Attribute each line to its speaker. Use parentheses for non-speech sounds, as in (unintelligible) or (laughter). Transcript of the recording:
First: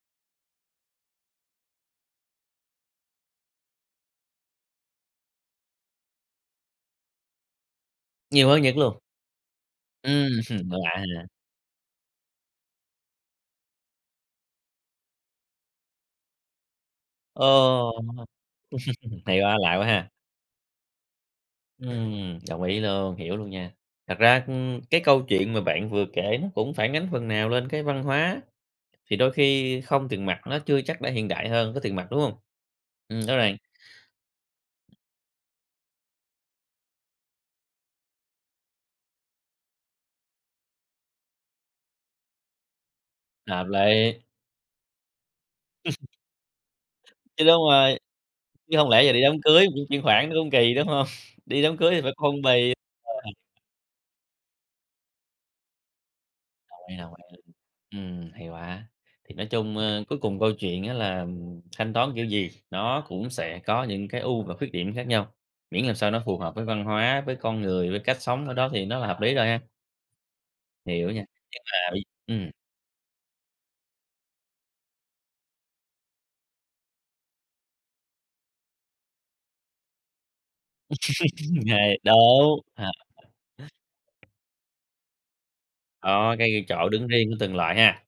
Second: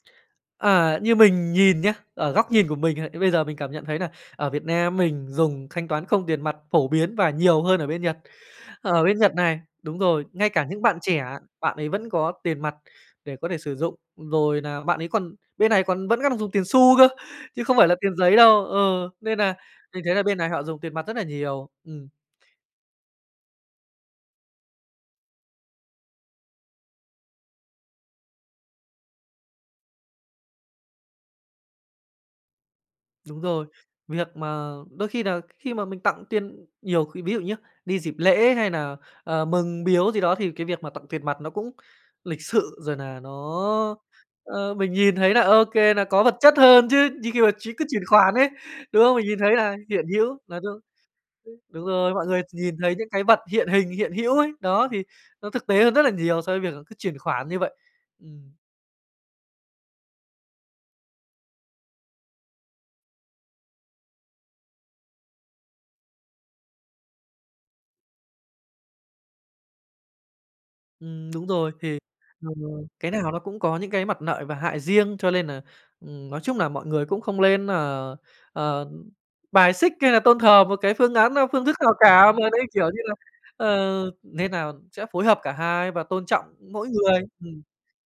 Speaker 1: Ờ, như mình nhìn nhá, ở góc nhìn của mình hay bây giờ mình cảm nhận thấy nà ở Việt Nam mình dùng thanh toán không tiền mặt phổ biến và nhiều hơn ở bên Nhật.
Speaker 2: Nhiều hơn Nhật luôn?
Speaker 1: Ở bên Nhật này, đúng rồi,
Speaker 2: Ừm
Speaker 1: ngay cả
Speaker 2: hưm, và
Speaker 1: những
Speaker 2: lạ
Speaker 1: bạn
Speaker 2: hả?
Speaker 1: trẻ, bạn ấy vẫn có tiền mặt để có thể sử dụng. Rồi nà bạn ấy còn bên này còn vẫn đang còn dùng tiền xu cơ,
Speaker 2: Ờ,
Speaker 1: chứ không phải là tiền giấy đâu, ừ,
Speaker 2: (laughs)
Speaker 1: nên
Speaker 2: hay
Speaker 1: nà
Speaker 2: quá, lạ quá
Speaker 1: mình
Speaker 2: ha.
Speaker 1: thấy là bên này họ dùng tiền mặt rất là nhiều, ừm.
Speaker 2: Ừm, đồng ý luôn, hiểu luôn nha. Thật ra, ưm, cái câu chuyện mà bạn vừa kể, nó cũng phản ánh phần nào lên cái văn hóa, thì đôi khi không tiền mặt nó chưa chắc đã hiện đại hơn có tiền mặt, đúng hông? Ừm, rõ
Speaker 1: Đúng
Speaker 2: ràng.
Speaker 1: rồi, việc mà đôi khi là khi mà mình tặng tiền nhiều khi ví dụ nhá, đi dịp lễ hay nà, ờ, mừng biếu gì đó, thì cái việc mà tặng tiền mặt nó cũng lịch sự, rồi nà nó,
Speaker 2: Hợp lý.
Speaker 1: ơ, mình nhìn thấy là ô kê, nà có vật chất hơn chứ,
Speaker 2: (chuckles)
Speaker 1: như khi
Speaker 2: Chứ
Speaker 1: mà
Speaker 2: đúng
Speaker 1: ch cứ
Speaker 2: rồi,
Speaker 1: chuyển khoản ấy,
Speaker 2: chứ hông
Speaker 1: đúng
Speaker 2: lẽ giờ
Speaker 1: không?
Speaker 2: đi
Speaker 1: Mình
Speaker 2: đám
Speaker 1: nhìn thấy
Speaker 2: cưới
Speaker 1: là
Speaker 2: chuyển chuyển
Speaker 1: hiện
Speaker 2: khoản nó
Speaker 1: hữu
Speaker 2: cũng
Speaker 1: là
Speaker 2: kì,
Speaker 1: đâu
Speaker 2: đúng hông? (sniffs)
Speaker 1: ưm,
Speaker 2: Đi đám
Speaker 1: đúng
Speaker 2: cưới thì phải
Speaker 1: rồi, mọi
Speaker 2: có phong
Speaker 1: người chỉ
Speaker 2: bì. Ờ
Speaker 1: nhìn thấy những cái vật
Speaker 2: (unintelligible)
Speaker 1: hiện hình, hiện hữu ấy, đó thì nó thực tế hơn rất là nhiều so với việc là
Speaker 2: Đồng
Speaker 1: cứ
Speaker 2: ý, đồng
Speaker 1: chuyển
Speaker 2: ý.
Speaker 1: khoản như vậy,
Speaker 2: Ừm, hay
Speaker 1: ừm.
Speaker 2: quá, thì nói chung, ơ, cuối cùng câu chuyện á, là, ừm, ừm, thanh toán kiểu gì nó cũng sẽ có những cái ưu và khuyết điểm khác nhau, miễn làm sao nó phù hợp với văn hóa, với con người, với cách sống ở đó thì nó là hợp lý rồi ha? Hiểu nha,
Speaker 1: Ừm, đúng
Speaker 2: nhưng
Speaker 1: rồi,
Speaker 2: mà
Speaker 1: thì,
Speaker 2: vậy ừm.
Speaker 1: (unintelligible) cái nào nó cũng có những cái mặt lợi và hại riêng. Cho lên nà, ừm, nói chung nà mọi người cũng không lên nà, ờ, ừm, bài xích, hay là tôn thờ một cái phương án nào, phương
Speaker 2: (laughs)
Speaker 1: thức nào
Speaker 2: Hay,
Speaker 1: cả, mà
Speaker 2: đúng.
Speaker 1: đấy, kiểu như là, ờ
Speaker 2: (unintelligible)
Speaker 1: nên nà sẽ phối hợp cả hai và tôn
Speaker 2: Đó,
Speaker 1: trọng
Speaker 2: cái cái
Speaker 1: mỗi
Speaker 2: chỗ đứng
Speaker 1: người,
Speaker 2: riêng của từng
Speaker 1: ừm.
Speaker 2: loại ha.